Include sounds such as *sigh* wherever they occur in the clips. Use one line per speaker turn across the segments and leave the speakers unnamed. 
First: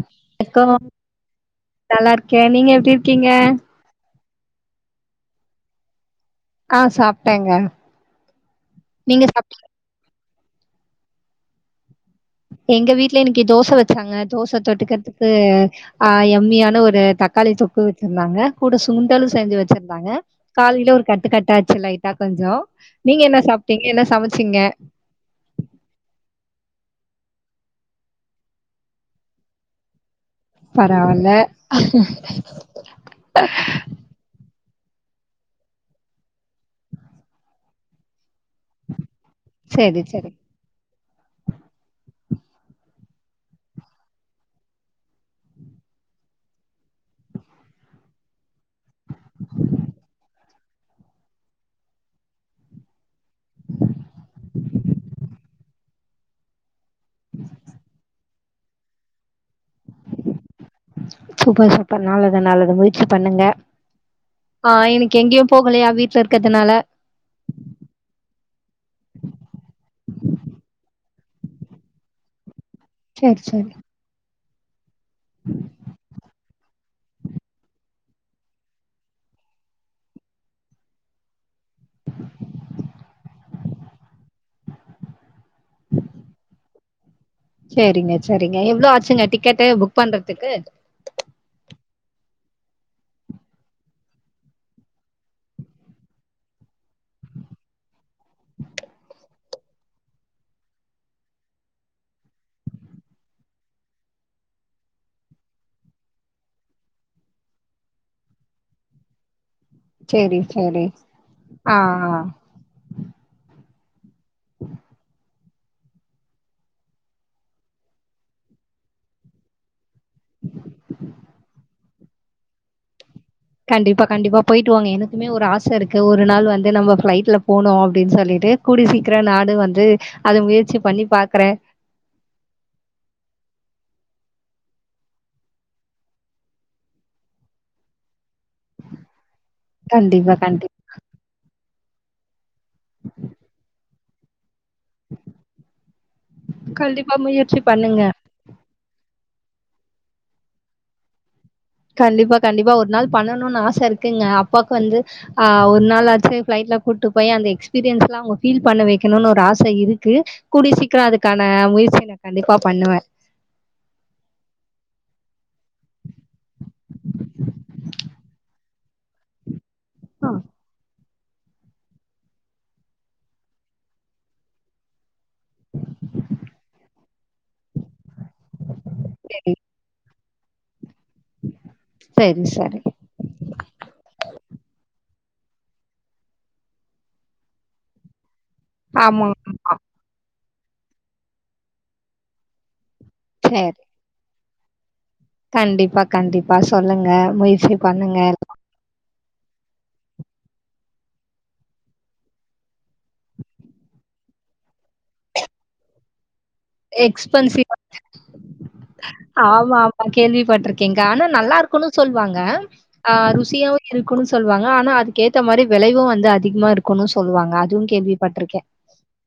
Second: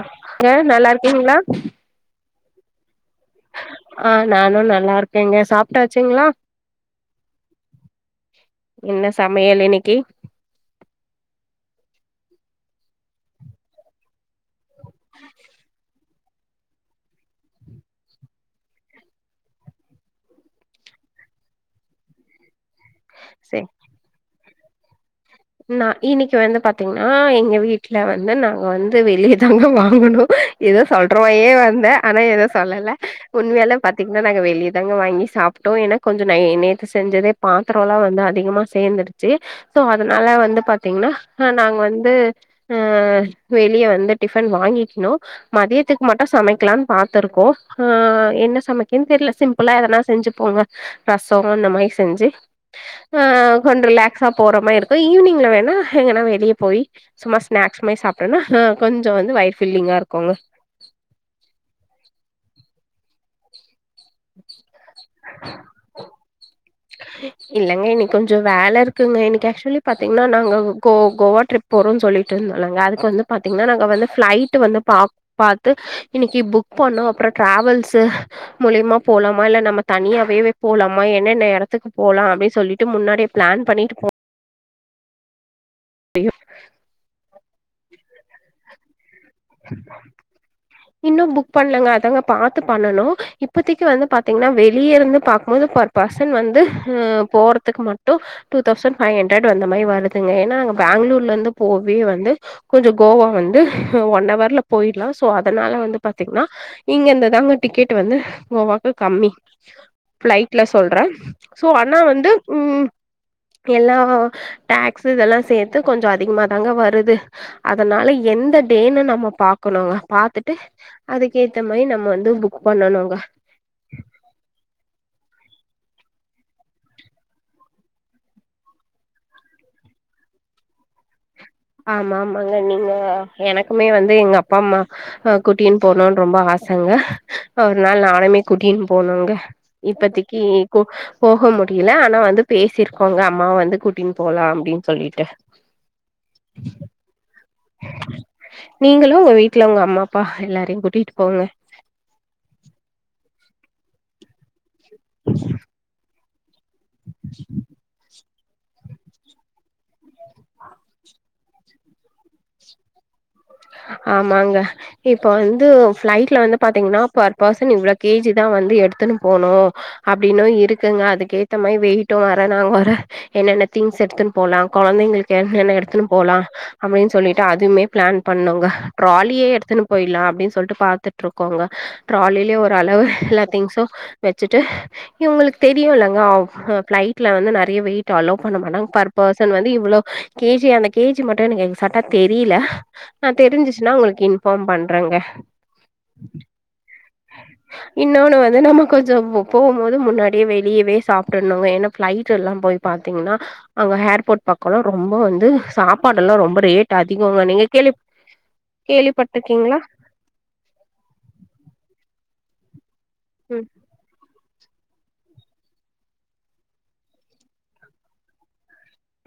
ஏங்க நல்லா இருக்கீங்களா
க்கே நீங்க எப்டி க்கீங்க
ஆ நானும் நல்லா இருக்கேங்க சாப்பிட்டாச்சுங்களா
ஆ சாப்பிட்டேங்க
என்ன
நீங்க
சமையல்
சாப்டிங்களா
இன்னைக்கு
எங்க வீட்டுல இன்னைக்கு தோசை வச்சாங்க தோசை தொட்டுக்கிறதுக்கு ஆ எம்மியான ஒரு தக்காளி தொக்கு வச்சிருந்தாங்க கூட சுண்டலும் செஞ்சு வச்சிருந்தாங்க காலையில ஒரு கட்டுக்கட்டாச்சு லைட்டா கொஞ்ச நீங்க என்ன
சே
சாப்பிட்டீங்க என்ன சமைச்சி சிங்க
நா இன்னைக்கி வந்து பாத்தீங்கன்னா எங்க வீட்ல வந்து நாங்க வந்து வெளியதாங்க வாங்கணும் ஏதோ சொல்ற
பரவால்ல
மாரியே வந்தே ஆனா ஏதும் சொல்லல உண்மையால பாத்தீங்கன்னா நாங்க வெளிய தாங்க வாங்கி சாப்பிட்டோம் ஏன்னா கொஞ்சம் நெ தேத்து செஞ்சதே பாத்திரம் எல்லா வந்து அதிகமா சேந்துடுச்சு சோ
செரி
அதனால
செரி
வந்து பாத்தீங்கன்னா அ நாங்க வந்து அ வெளிய வந்து டிஃபன் வாங்கிக்கணும் மதியத்துக்கு மட்டும் சமைக்கலாம்னு பா்த்திருக்கோம் ஆ என்ன சமைக்கன்னு தெரியல சிம்பிளா எதனா செஞ்சிப்போங்க ரசம் அந்த மாரி செஞ்சு ஹ் கொஞ்சம் ரிலாக்ஸா போற மாரி இருக் க்கும் ஈவினிங்ல வேணா எங்கன்னா வெளிய போய் சும்மா ஸ்னாக்ஸ் மாரி சாப் டோனா கொஞ்சே வந்து வயிறு ஃபில்லிங்கா இருக்குங்க
சூப்பர் சூப்பர் நல்லது நல்லது வி பண்ணுங்க ஆ இன்னைக்கு எங்கேயு போகலையா வீட்ல இருக்கறதுனால
இல்லங்க இன்னைக்கி கொஞ்சம் வேலை இருக்குங்க இன்னைக்கி ஆக்சுவலி பாத்தீங்கன்னா நாங்க கோ கோவா ட்ரிப் போறோம்னு சொல்லட்டு இருந்தோ நாங்க அதுக்கு வந்து
செரி
பாத்தீங்கன்னா
செரி
நாங்க வந்து ஃப்ளை ட்டு வந்து பா பாத்து இன்னைக்கி புக் பண்ணுனோம் அப்றோ டிராவல்ஸ் மூலியமா போலாமா இல்ல நம்ம தனியாவே போலாமா என்னென்ன இடத்துக்கு போலாம் அப்பிடின்னு சொல்லிட்டு முன்னாடியே பிளான் பண்ணிட்டு போ *unintelligible*
சேரிங்க செரிங்க எவ்ளோ ஆச்சுங்க டிக்கெட் டு புக் பண்றத்துக்கு
இன்னு புக் பண்லங்க அதாங்க பாத்து பண்ணனு இப்பத்தைக்கு வந்து பாத்தீங்னா வெளிய இருந்து பாக்கும்போது பெர் பெர்சன் வந்து உம் போறத்துக்கு மட்டு two thousand five hundred அந்த மாரி வருதுங்க ஏனா அங்க பெங்களூர்ல இருந்து போகவே வந்து கொஞ்ச கோவா வந்து அஹ் ஒன் அவர்ல போயிற்லா சோ அதனால வந்து பாத்தீங்னா இங்கருந்து தாங்க டிக்கெட் வந்து கோவாக்கு கம்மி
செரி
ஃபிளைட்ல
செரி
சொல்றே சோ
ஆ
அண்ணா
ஆ
வந்து உம் எல்லா டாக்ஸு இதெல்லா சேத் து கொஞ்ச அதிகமா தாங்க வருது அதனால எந்த டேனு நம்ம பாக்கணு பாத்துட்டு அதுக்கு ஏத்த மாரி நம்ம வந்து புக் பண்ணனுங்க
கண்டிப்பா கண்டிப்பா போயிட்டு வாங்க எனக்குமே ஒரு ஆச இருக்கு ஒரு நாள் வந்து நம்ம ஃபிளைட்ல போனு அப்டின் சொல்லிட்டு கூடிய சீக்கிர நானு வந்து அத முயற்சி பண்ணி பாக்குறே
ஆமா ஆமாங்க நீங்க எனக்குமே வந்து எங்க அப்பா அம்மா ஆஹ் கூட்டின் போனுன் ரொம்ப ஆசங்க ஒரு நாள் நானுமே கூட்டின் போனுங்க
கண்டிப்பா,
இப்பதைக்கு
கண்டிப்பா.
கொ போக மு டியல ஆனா வந்து பேசிருக்கோங்க அம்மாவ வந்து கூட்டின் போலா அப்டின் சொல்லிட்டு
கண்டிப்பா முயற்சி பண்ணுங்க
ங்களு ஒங்க வீட்ல ஒங்க அம்மாப்பா எல்லாரையு கூட்டிட்டு போங்க
சருக்குங்க அப் பாக்கு வந்து ஆஹ் ஒரு நாளாச்சுனா ஃப்ளைட்ல கூட்டுப் போய் அந்த எக்ஸ்பீரியன்ஸ்லா அவ்ங் ஃபீல் பண்ண வெக்கணுனு ஒரு ஆச இருக்கு கூடிய சீக்ரோ அதுக்கான முயற்சிய நா கண்டிப்பா பண்ணுவே
ஆமாங்க இப்ப வந்து ஃப்ளைட்ல வந்து பாத்தீங்னா பெர் பேர்சன் இவ்ளோ கே ஜி தா வந்து எடுத்துன்னு போனு
ஆ
அப்டின்னு இருக்குங்க அதுக் கேத்த மாரி வெயிட்டு வரனு வர என்னென்ன திங்ஸ் எடுத்துன் போலா கொழந்தைங்களுக்கு என்னென்ன எடுத்துன்னு போலா அப்டின் சொல்லிட்டு அதுமே பண்ணங்க ட்ராலியே
சரி,
எடுத்துன்னு போயிட்லா அப்டின் சொல்ட்டு பாத் த்துட்ருக்கோங்க
சரி,
ட்ராலிலே
சரி.
ஒரளவு எல்லா திங்ஸு வெச்சுட்டு இவ்ங்களுக்கு தெரியுல்லங்க அஃப் ஃபளைட்ல வந்து நெறைய வெயிட்டு அலோ பண்ணமாட்டாங்க பர்
ஆமா,
பேர்சன்
ஆமா.
வந்து இவ்ளோ கே ஜி அந்த கே ஜி மட்டு எனக்கு எக்சட்டா தெரில நா
சரி.
தெரிஞ்சிச்சுனா உங்களுக்கு இன் ஃபார்ம் பண்றங்க
கண்டிப்பா கண்டிப்பா சொல்லுங்க முயற்சி பண்ணுங்க
சோ மு போகும்மோது முன்னாடியே வெளியவே சாப்டர்னுங்க ஏன்னா ப்ளைட்டு எல்லா போய் பாாத்தீங்ன்னா அங்க ஹேர்போர்ட் பக்கோ ரொம்ப வந்து சாப்பாடுல்லா ரொம்ப ரேட் அதிகோங்க
எக்ஸ்பன்ஸீ
நீங்க கேள்வி
ஆமா
கேள்விப்பட்டிருக்கீங்களா
ஆமா கேள்விப்பட்ருக்கேங்க ஆனா நல்லார்க்கூன்னு சொல் வாங்க ஆ ருசியாவு இருக்குணு சு சொல்வாங்க ஆனா அதுக்கேத்த மாரி விளையு வந்து அதிகமா இருக்குன்னு சொல்லுவாங்க அதுவு கேள்விப்பட்ருக்கே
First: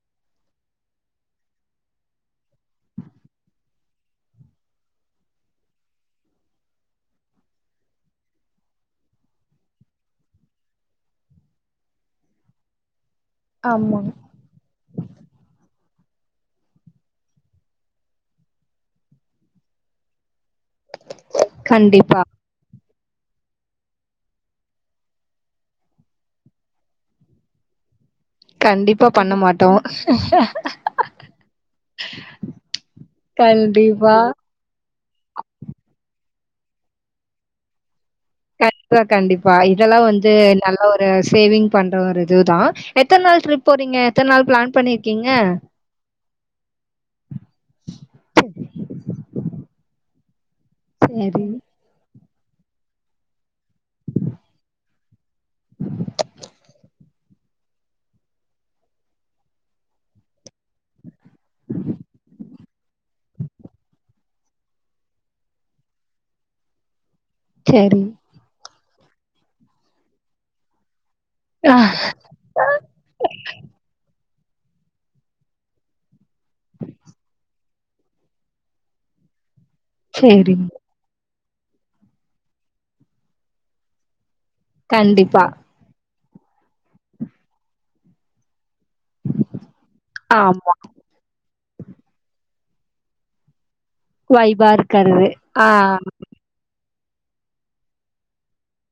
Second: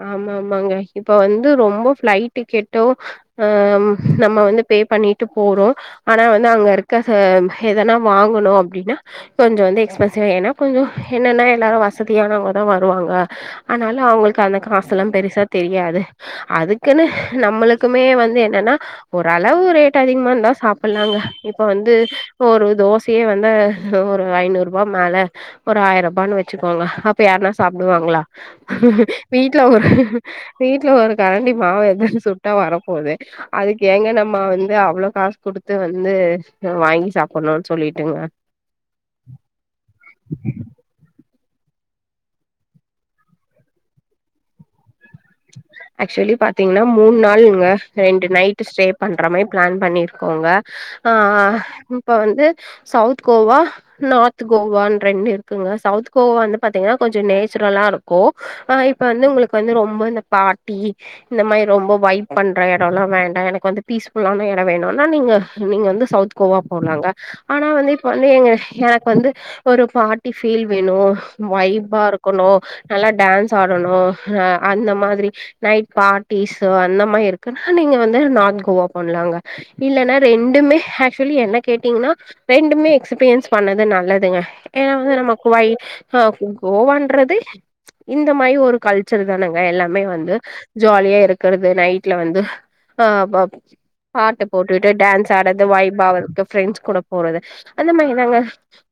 ஆமாமாங்க இப்ப வந்து ரொம்ப ஃப்ளைட் டிக்கெட்டு ஆம் நம்ம வந்து பே பண்ணீட்டு போறோ ஆனா வந்து அங்க இருக்க ச ம் ஹெதனா வாங்கணு அப்டின்னா கொஞ்சொ வந்து எக்ஸ்பன்சிவா ஏன்னா கொஞ்சொ என்னன்னா எல்லாரு வசதியானவுங்கதா வருவாங்க ஆனால
ஆமாங்க.
அவுங்களுக் காசுலா பெருசா தெரியாது அதுக்குன்னு நம்மளுக்குமே வந்து என்னன்னா ஒரளவு ரேட்டதிகமா இந்தா சாப்பட்லாங்க இப்ப வந்து
கண்டிப்பா.
இப்ப ஒரு தோஸ் சியோ வந்து ஒரு ஐநூ ரூபா மேல ஒரு ஆயரபான்னு வெச்சுக்கோங்க அப்ப யாருனா சாப்டுவாங்ளா
கண்டிப்பா பண்
வீடல ஒரு வீட்ல ஒரு கரண்டி மாவு எதுன்னு சுட்டா வரப்போது அதுக்கு
கண்டிப்பா.
எங்கனம்மா வந்து அவ்ளோ காஸ் குடுத்து வந்து வாங்கி சாப்பட்ணுன் சொல்லிட்டுங்க
கண்ப்பா கண்டிப்பா இதெல்லா வந்து நல்ல ஒரு சேவிங் பண்ற ஒரு இதுதா எத்த நாள் ட்ரிப் போறீங்க எத்தன் நாள் ப்ளான் பண்ணீர்
ஆக்சுவலி பாத்தீங்ன்னா மூணு நாள்ங்க ரெண்டு நைட் ஸ்டே பண்ற மாரி பிளான் பண்ணிருக்கோங்க ஆஹ்
சரி,
ஆஹ் இப்ப வந்து சவுத் கோவா நார்த் கோவானு ரெண்டு இருக் குங்க சவுத் கோவா வந்து பாத்தீங்கன்னா கொஞ்சம் நே ச்சுரலா இருக்கு ஆஹ் இப்ப வந்து உங்களுக்கு வந்து ரொம்ப பார்ட்டி இந்த மாரி ரொம்ப வைப் பண்ற எடலா வேண்டா எனக்கு வந்து பீஸ்ஃபுல்லான எட வேணுனா நீங்க நீங்க வந்து சவுத் கோவா போலாங்க ஆனா வந்து
சரி.
இப்ப வந்து எக் வந்து ஒரு பார்ட்டி ஃபீல் வேணு வைபா இருக்கணு நல்லா டான்ஸ் ஆடணு ஆஹ் அந்த மா திரி நைட் பார்ட் டி சோ அந்த மாரி இருக்கு நீங்க வந்து நார்த் கோவா பண்லாங்க இல்லன்னா
சரிங்க.
ரெண்டுமே ஆக்சுவலி எனக் கேட்டீங்கன்னா ரெண்டுமே எக்ஸ்பீரியன்ஸ் பண்ணது நல்லதுங்க ஏ வந்து
கண்டிப்பா.
நமக்கு வய் அ கோவான்றது இந்த மாரி ஒரு கல்ச்சர் தானுங்க மே வந்து
ஆமா.
ஜாலியா இருக்குறது நைட்ல வந்து ஆ பப் பாட்ட
வைபா
போட்டுக்கிட்டு
இருக்கிறது.
டான்ஸ் ஆடறது
ஆ.
வைபா அவர்க்கு ஃப்ரெண்ட்ஸ் கூட போறது அந்த மாரி நாங்க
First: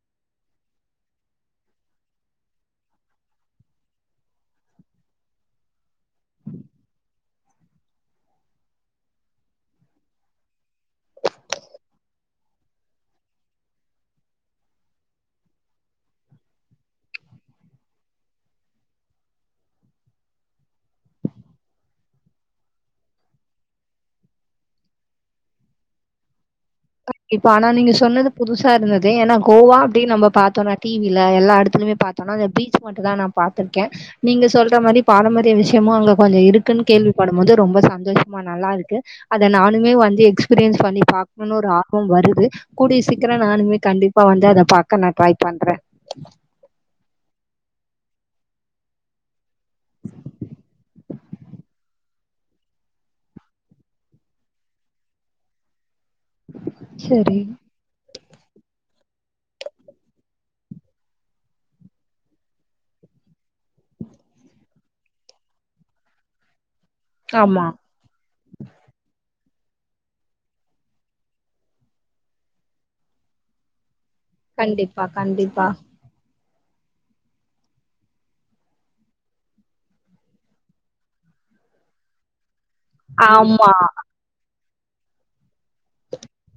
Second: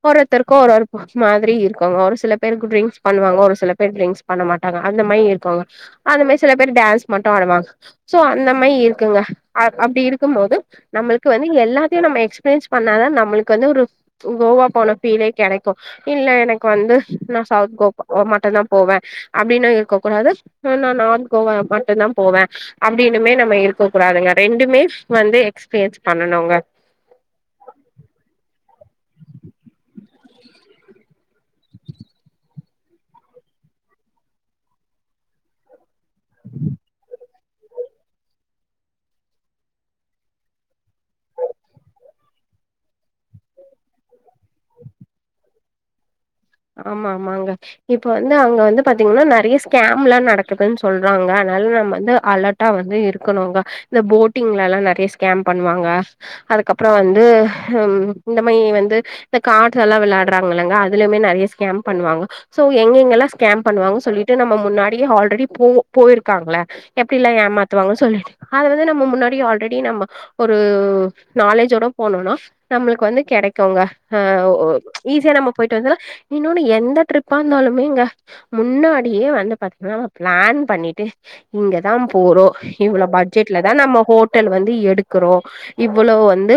ஒவ்வோர்த்தருக்கோ ஒரு ஒரு மாரி இருக்கோங்க ஒரு சில பேருக்கு ட்ரிங்க்ஸ் பண்ணுவாங்க ஒரு சில பேர் டிரிங்க்ஸ் பண்ண மாட்டாங்க அந்த மாரி இருக்கோங்க அந்த மாரி சில பேர் டான்ஸ் மட்டோ ஆடுவாங்க சோ அந்த மாயி இருக்குங்க அ அப்டி இருக்கும் போது நம்மளுக்கு வந்து எல்லாத்தையும் நம்ம எக்ஸ்பீரியன்ஸ் பண்ணாதான் நம்மளுக்கு வந்து ஒரு கோவா போன ஃபீலே கெடைக்கும் இல்ல எனக்கு வந்து நான் சவுத் கோ மட்டுந்தா போவேன் அப்டினோ இருக்க கூடாது ஆ நான் நார்த் கோவா மட்டுந்தா போவேன் அப்படின்னுமே நம்ம இருக்க கூடாதுங்க ரெண்டுமே வந்து எக்ஸ்பீரியன்ஸ் பண்ணனுங்க
இப்ப ஆனா நீங்க சொன்னது புதுசா இருந்தது ஏன்னா கோவா அப்டினு நம்ம பாத்தோனா டி வில எல்லா இடத்துலயுமே பாத்தோனா அந்த பீச் மட்டும் தா நான் பாத்திருக்க நீங்க சொல்ற மாரி பாரம்பரிய விஷயமோ அங்க கொஞ்சோ இருக்குன்னு கேள்விப்பட போது ரொம்ப சந்தோஷமா நல்லா இருக்கு அத நானுமே வந்து எக்ஸ்பீரியன்ஸ் பண்ணி பார் கனு ஒரு ஆர்வம் வருது கூடிய சீக்கிரம் நானுமே கண்டிப்பா வந்து அத பாக்க நா ட்ரை பண்ற
ஆமா ஆமாங்க இப்ப வந்து அங்க வந்து பாத்தீங்கன்னா நறையா ஸ்கேம்லாம் நடக்குதுன்னு சொல்றாங்க அதனால நம்ம வந்து அலெர்ட்டா வந்து இருக்கணுங்க இந்த போட்டிங்லலா நறையா ஸ்கேம் பண்ணுவாங்க அதுக்கப்புறோ வந்து
சரி.
ம் இந்த மாரி வந்து இந்த கார்ட்லலா வெளயாடுறாங்க இல்லங்க அதுலயுமே நறைய ஸ்கேம் பண்ணுவாங்க சோ எங்க எங்கெல்லாம் ஸ்கேம் பண்ணுவாங்கு சொல்லிட்டு நம்ம முன்னாடியே ஆல்ரெடி பூ போ போயிருக்காங்கள எப்படில்லா
ஆமா.
ஏமாத்துவாங்கன் சொல்லிட்டு அது வந்து நம்ம முன்னாடி ஆல்ரெடி நம்ம ஒரு நாலேஜோட போனோம்னா நம்மளுக்கு வந்து கெடைக்கோங்க ஆ ஒ
கண்டிப்பா,
ஈஸியா நம்ம
கண்டிப்பா.
போயிட்டு வந்தர்லா இன்னொனு எந்த ட்ரிப்பா இருந்தாலுமேங்க முன்னாடியே வந்து பாத்தீங்கன்னா பிளான் பண்ணிட்டு இங்கதா போறோ இவ்ளோ
ம்.
பட்ஜெட்லதா
ஆமா.
நம்ம ஹோட்டல் வந் எடுக்கறோ இவ்ளோ வந்து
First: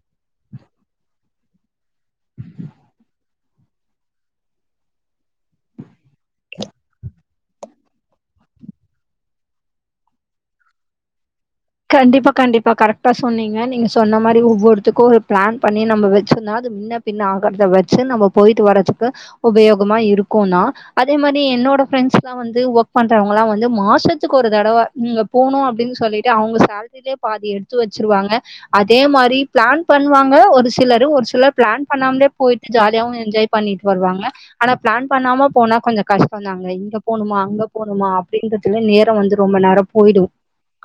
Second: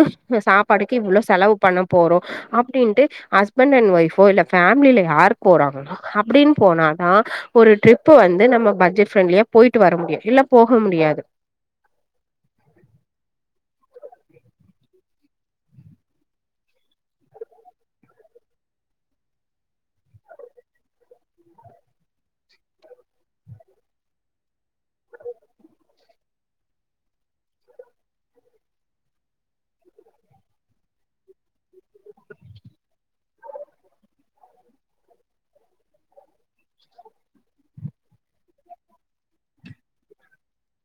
சாப்பாடுக்கு இவ்வளோ செலவு பண்ண போறோ அப்படின்ட்டு ஹஸ்பண்ட் அண்ட் ஒய்ஃபோ இல்ல ஃபேமிலில யாரு போறங்கன அப்படின் போனாதா ஒரு ட்ரிப்பு வந்து நம்ம பட்ஜெட் ஃப்ரெண்ட்லியா போயிட்டு வர முடியோ இல்ல போக முடியாது
கண்டிப்பா கண்டிப்பா கரெக்ட்டா சொன்னீங்க நீங்க சொன்ன மாரி ஒவ்வோர்த்துக்கோ ஒரு பிளான் பண்ணி நம்ம வெச்சிருந்தா அது முன்ன பின்ன ஆகறத வெச்சு நம்ம போயிட்டு வரத்துக்கு உபயோகமா இருக்குனா அதே மாரி என்னோட பிரெண்ட்ஸ்லா வந்து ஒர்க் பண்றவங்ளா வந்து மாசத்துக்கு ஒரு தடவ இங்க போணோ அப்டினு சொல்லிட் அவுங்க சேல்ரிலயே பாதி எடுத்து வெச்சிருவாங்க அதே மாரி பிளான் பண்ணுவாங்க ஒரு சிலரு ஒரு சிலர் பிளான் பண்ணாம்லே போயிட்டு ஜாலியாவோ என்ஜாய் பண்ணிட்டு வருவாங்க ஆனா பிளான் பண்ணாம போனா கொஞ்சோ கஷ்டந்தாங்க இங்க போணுமா அங்க போணுமா அப்படின்றதுலே நேரோ வந்து ரொம்ப நேரோ போயிடோ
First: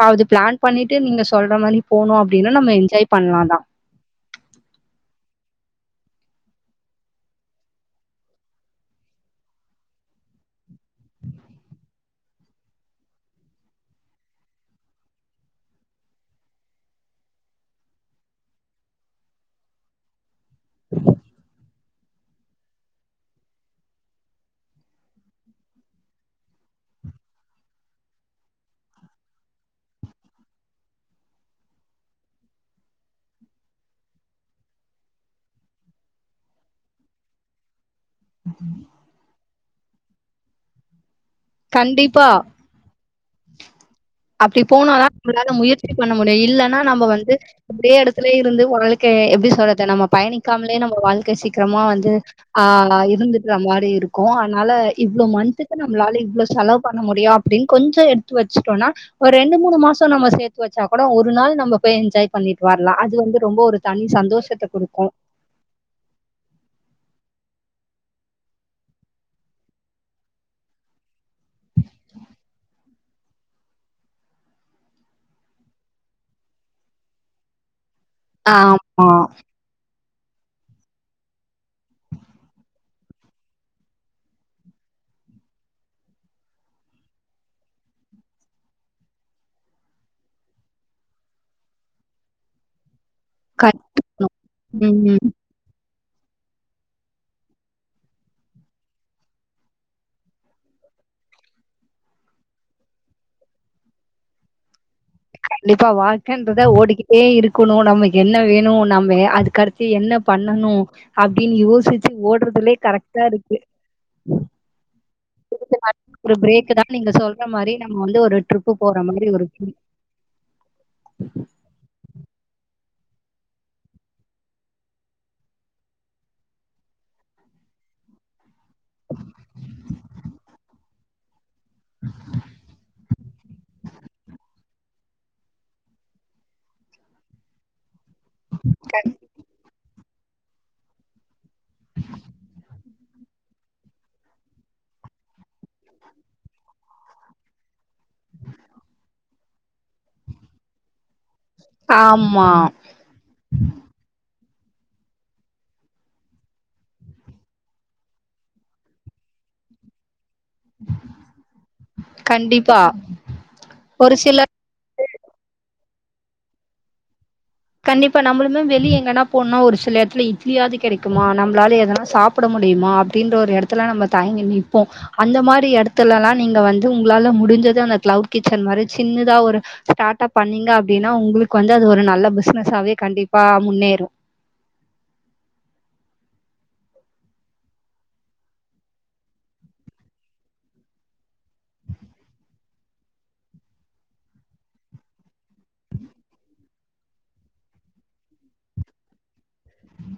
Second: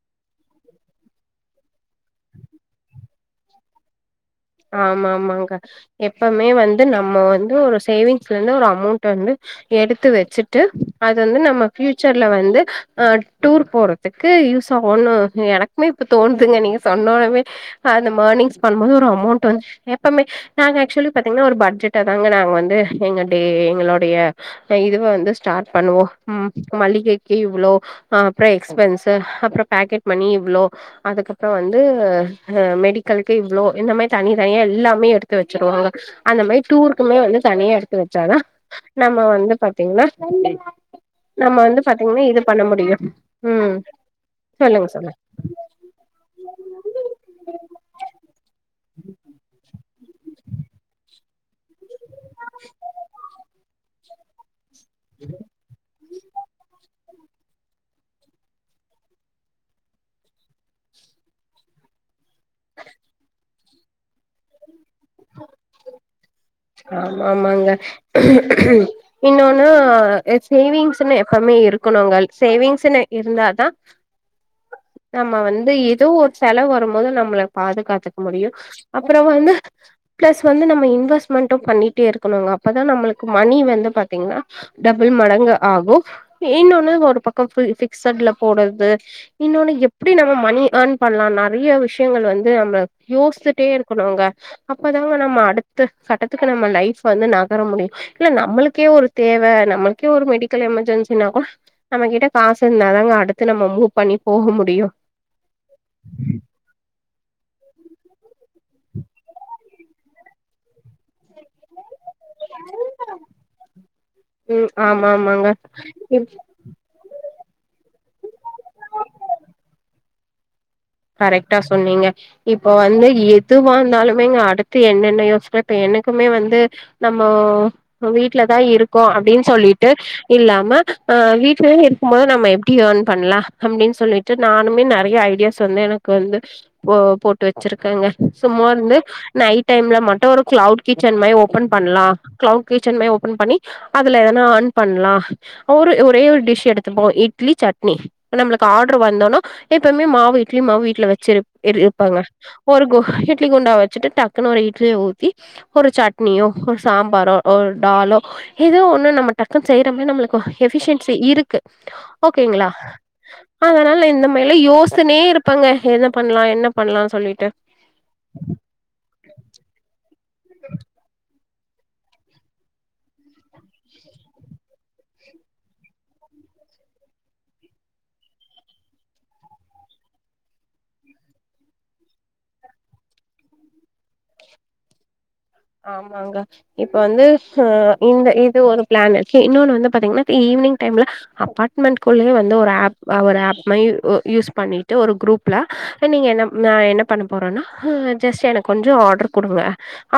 அது பிளான் பண்ணிட்டு நீங்க சொல்ற மாரி போனோ அப்டீனா நம்ம என்ஜாய் பண்லா தா
ஆமா ஆமாங்க எப்பமே வந்து நம்ம வந்து ஒரு சேவிங்ஸ்ல இருந்து ஒரு அமௌண்ட் வந்து எடுத்து வெச்சுட்டு அது வந்து நம்ம ஃபியூச்சர்ல வந்து அ டூர் போறதுக்கு யூஸ் ஆவோனு எனக்குமே இப்ப தோணுதுங்க நீங்க சொன்ன ஒன்னமே அந்த எர்னிங்ஸ் பண்ணும்போது ஒரு அமௌண்ட் எப்பமே நாங்க ஆக்சுவலி பாத்தீங்கன்னா ஒரு பட்ஜெட்ட தாங்க நாங்க வந்து எங்க டே எங்களுடைய இது வந்து ஸ்டார்ட் பண்ணுவோ மளிகைக்கு இவ்ளோ அப்றோ எக்ஸ்பென்ஸ் அப்புறோ பேக்கெட் மணி இவ்ளோ அதுக்கப்புறோ வந்து மெடிக்கலுக்கு இவ்ளோ இந்த மேரி தனி தனியா எல்லாமே எடுத்து வெச்சுருவோங்க அந்த மாரி டூருக்குமே வந்து தனியா எடுத்து வெச் *unintelligible* நம்ம வந்து பக் எவ்ளோ நம்ம வந்து பாத்தீங்கன்னா இது பண்ண முடியோ
அப்படி போனாதா நம்மளால முயற்சி பண்ண முடியு இல்லன்னா நம்ம வந்து இதே எடத்துலயே இருந்து ஒர் உங்குளுக்கு எப்படி சொல்ற இத நாம பயணிக்காமலே நம்ம வாழ்க்கை சிக் க்கிரமா வந்து ஆஹ் இருந்துட்டு நம்வாடு இருப் குவ னால இவ்வளோ மன்த்க்கு நம்ளால இவ்ளவு செலவ் பண்ண முடி முடியு அப்டினு கொஞ்சம் எடுத்து த்து வெச்சுட்டோனா ஒரு ரெண்டு மூணு மாசோ நம்ம சேர்த்து வச்சா கூட ஒரு நாள் நம்ம போய் என்ஜாய் பண்ணிட்டு வரலா அது வந்து ரொம்ப ஒரு தனி சந்தோஷத்த குடுக்கு உ
ஆமாங்க இன்னோனு சேவிங்ஸ்ன்னு எப்பமே இருக்கணுங்க சேவிங்ஸ்ன்னு இருந்தாதா நம்ம வந்து ஏதோ ஒரு செலவு வரும்போது நம்மள பாதுகாத்துக் முடியு
ஆமா
அப்பறோ வந்து பிளஸ் வந்து நம்ம இன்வெஸ் இன்வெஸ்டுமண்டும் பண்ணிட்டே இருக்கணுங்க அப்பதா நம்மளுக்கு மணி வந்து பத்தீங்கன்னா டபுள் மடங்கு ஆகும் இன்னொன்னு ஒரு பக்கம் ஃபிக்ட்ல போடுறது இன்னொன்னு எப்படி நம்ம மணி ஏர்ன் பண்ணலா நறைய விஷயங்கள் வந்து நம்ம யோசித்துட்டே
க
இருக்கணும்ங்க
ம்
அப்பதாங்க நம்ம அடுத்து கட்டத்துக்கு நம்ம லைஃப் வந்து நகர முடியும் இல்ல நம்மளுக்கே ஒரு தேவ நம்மளுக்கே ஒரு மெடிக்கல் எமர்ஜென்சினா கூட நம்ம கிட்ட காசு இருந்தாதாங்க அடுத்து நம்ம மூவ் பண்ணி போக முடியும்
கண்டிப்பா வாழ்கன்றது ஓடிக்கிட்டே இருக் கணும் நம்ம என்ன வேணும் நம்ம அதுகடுத்து என்ன பண்ணணு அப்படின் யோசிச் ஓடுறதுலே கரெக்டா இருக்கு
ம் ஆமா ஆமாங்க இப்
பிரேக் தான் நீங்க சொல்ற மாரி நம்ம வந்து ஒரு டிரிப்பு போற மாரி ஒரு
கரெக்ட்டா சொன்னீங்க இப்ப வந்து எதுவானாலுமே இங்க அடுத்து என்னென்ன யோசிக்க இப்ப எனக்குமே வந்து நம்ம வீட்டுல தா இருக்கோ அப்படின்னு சொல்லிட்டு இல்லாம அஹ் வீட் வீட்லேயே இருக்கும் போது நம்ம எப்படி ஏர்ன் பண்ணலாம் அப்படின்னு சொல்லிட்டு நான் இன்னுமே நறைய ஐடியாஸ் சொந்து எனக்கு வந்து போட்டு வேச்சிருக்கேங்க சும்மா இருந்து நைட் டைம்ல மட் ஒரு கிளவுட் கிச்சன் மாரி ஓபன் ஓப்பன் பண்ணலாம் கிளவுட் கிச்சன் மாரி ஓபன் பண்ணி அதுல வேனா ஏர்ன் பண்ணலாம் அவரு ஒரே ஒரு டிஷ் எடுத்து இட்லி சட்னி நம்மளுக்கு ஆர்டர் வந்தோனா எப்பவுமே மாவுட் இட்லி மாவு வீட்ல வெச்சிரு இரு இருப்பாங்க
ஆமா.
ஒரு இட்லி குண்டா வெச்சுட்டு டக் ஒரு இட்லிய ஊத்தி ஒரு சட்னியோ ஒரு சாம்பாரோ ஒரு டாலோ ஏதோ ஒண்ணும் நம்ம டக்குன்ன செய்யிறோமே நம்மளு எபிஷியன்சி இருக்கு ஓகேங்களா
கண்டிப்பா.
அதனால
ஒரு
இந்த
சில
மாதிரில யோசனே இருப்ப எது பண்ணலா என்ன பண்ணலாம்னு சொல்லிட்டு
கண்டிப்பா நம்மளுமே வெளிய எங்கன்னா பொண்ணா ஒருசில இட்லி இட்லியாவது கிடைக்குமா நம் ன்னால எதாது சாப்பிட முடியுமா அப்டின் ஒரு எடத்துல நம்ம தயங்கி நிப்போ அந்த மாரி எடத்துலலா நீங்க வந்து உங்களால முடி்ஞ்சத அந்த கிளவுட் கிச்சன் மாரி சின்னதா ஒரு ஸ்டார்ட் அப் பன்னிங்க அப்படின்னா உங்களுக்கு வந்து அது ஒரு நல்ல பிஸ்ன னஸ் ஆவே கண்டிப்பா முன்னேறும்
ஆமாங்க இப்ப வந்து ஹ இந்த இது ஒரு பிளான் இருக்கு இன்னொன்னு வந்து பாத்தீங்கன்னா ஈவினிங் டைம்ல அப்பார்ட்மெண்ட்குள்ளயே வந்து ஒரு ஆப் ஒரு ஆப்மாரி யூஸ் பண்ணிட்டு ஒரு குரூப்ல நா என்ன நா என்ன பண்ண போறோனா ஜஸ்ட் எனக்கு கொஞ்ச ஆர்டர் கொடுங்க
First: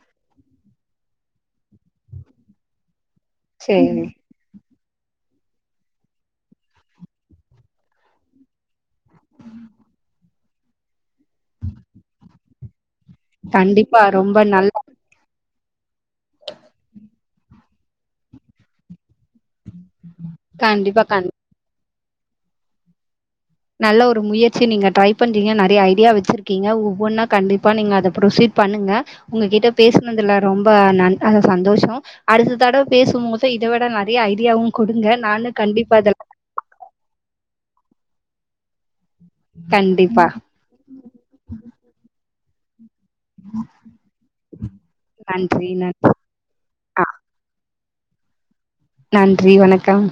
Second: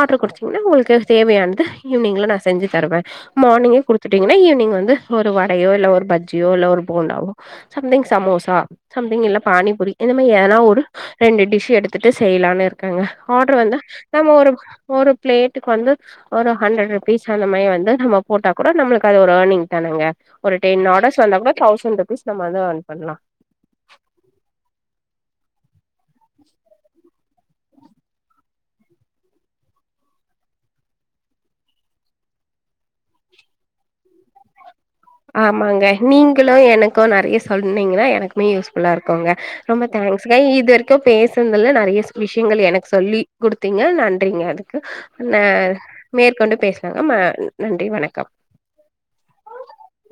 ஆர்டர் குடுத் ன உங்களுக்கு தேவையானது ஈவினிங்ல நா செஞ்சு தருவே மார்னிங்கே
சேரி
குடுத்துட்டீங்கன்னா ஈவினிங் வந்து ஒரு வடையோ இல்ல ஒரு பஜ்ஜியோ இல்ல ஒரு போண்டாவோ சம்திங் சமோசா சம்திங் இல்ல பானிபுரி இந்த மாதிரி ஏதனா ஒரு ரெண்டு டிஷ் எடுத்துட்டு செய்யலானு இருக்கங்க ஆர்டர் வந்து
கண்டிப்பா
நம்ம
ரொம்ப
ஒரு
நல்ல
ஒரு ரேட்டுக்கு வந்து ஒரு ஹண்ட்ரட் ருபீஸ் அந்த மாதிர வந்து நம்ம போட்டா கூட நம்மளுக்கு அது ஒரு யேர்னிங் தானங்க ஒரு டென்
கண்டிப்பா கண்
ஆர்டர்ஸ் வந்தா கூட தௌசண்ட் அட்லீஸ்ட் அது யேர்ன் பண்ணலா
நல்ல ஒரு முயற்சி நீங்க ட்ரை பண்றீங்க நறைய ஐடியா வச்சிருக்கீங்க ஒவ்வொன்னா கண்டிப்பா நீங்க அத ப்ரொசீட் பண்ணுங்க உங்ககிட்ட பேசுனதுல ரொம்ப சந்தோஷ அடுத்த தடவ பேசும் போது இத விட நறைய ஐடியாவும் குடுங்க நானு
ஆமாங்க
கண்டிப்பா அதுல
நீங்களு எனக்கு நறைய சொல் ன்னிங்கன்னா எனக்குமே யூஸ் ஃபுல்லா இருக்குங்க ரொம்ப
கண்டிப்பா
தேங்க்ஸ்ங்க இது வரைக்கு பேசுனதுல நறைய விஷ் ங்கள் எனக்கு சொல்லி குடுத்தீங்க நன்றிங்க அதுக்கு ம
நன்றி நன்றி
மேற்கொண்டு பேசுலாங்க
ஆ
ம நன்றி வணக்கம் க்கம்
நன்றி வணக்கம்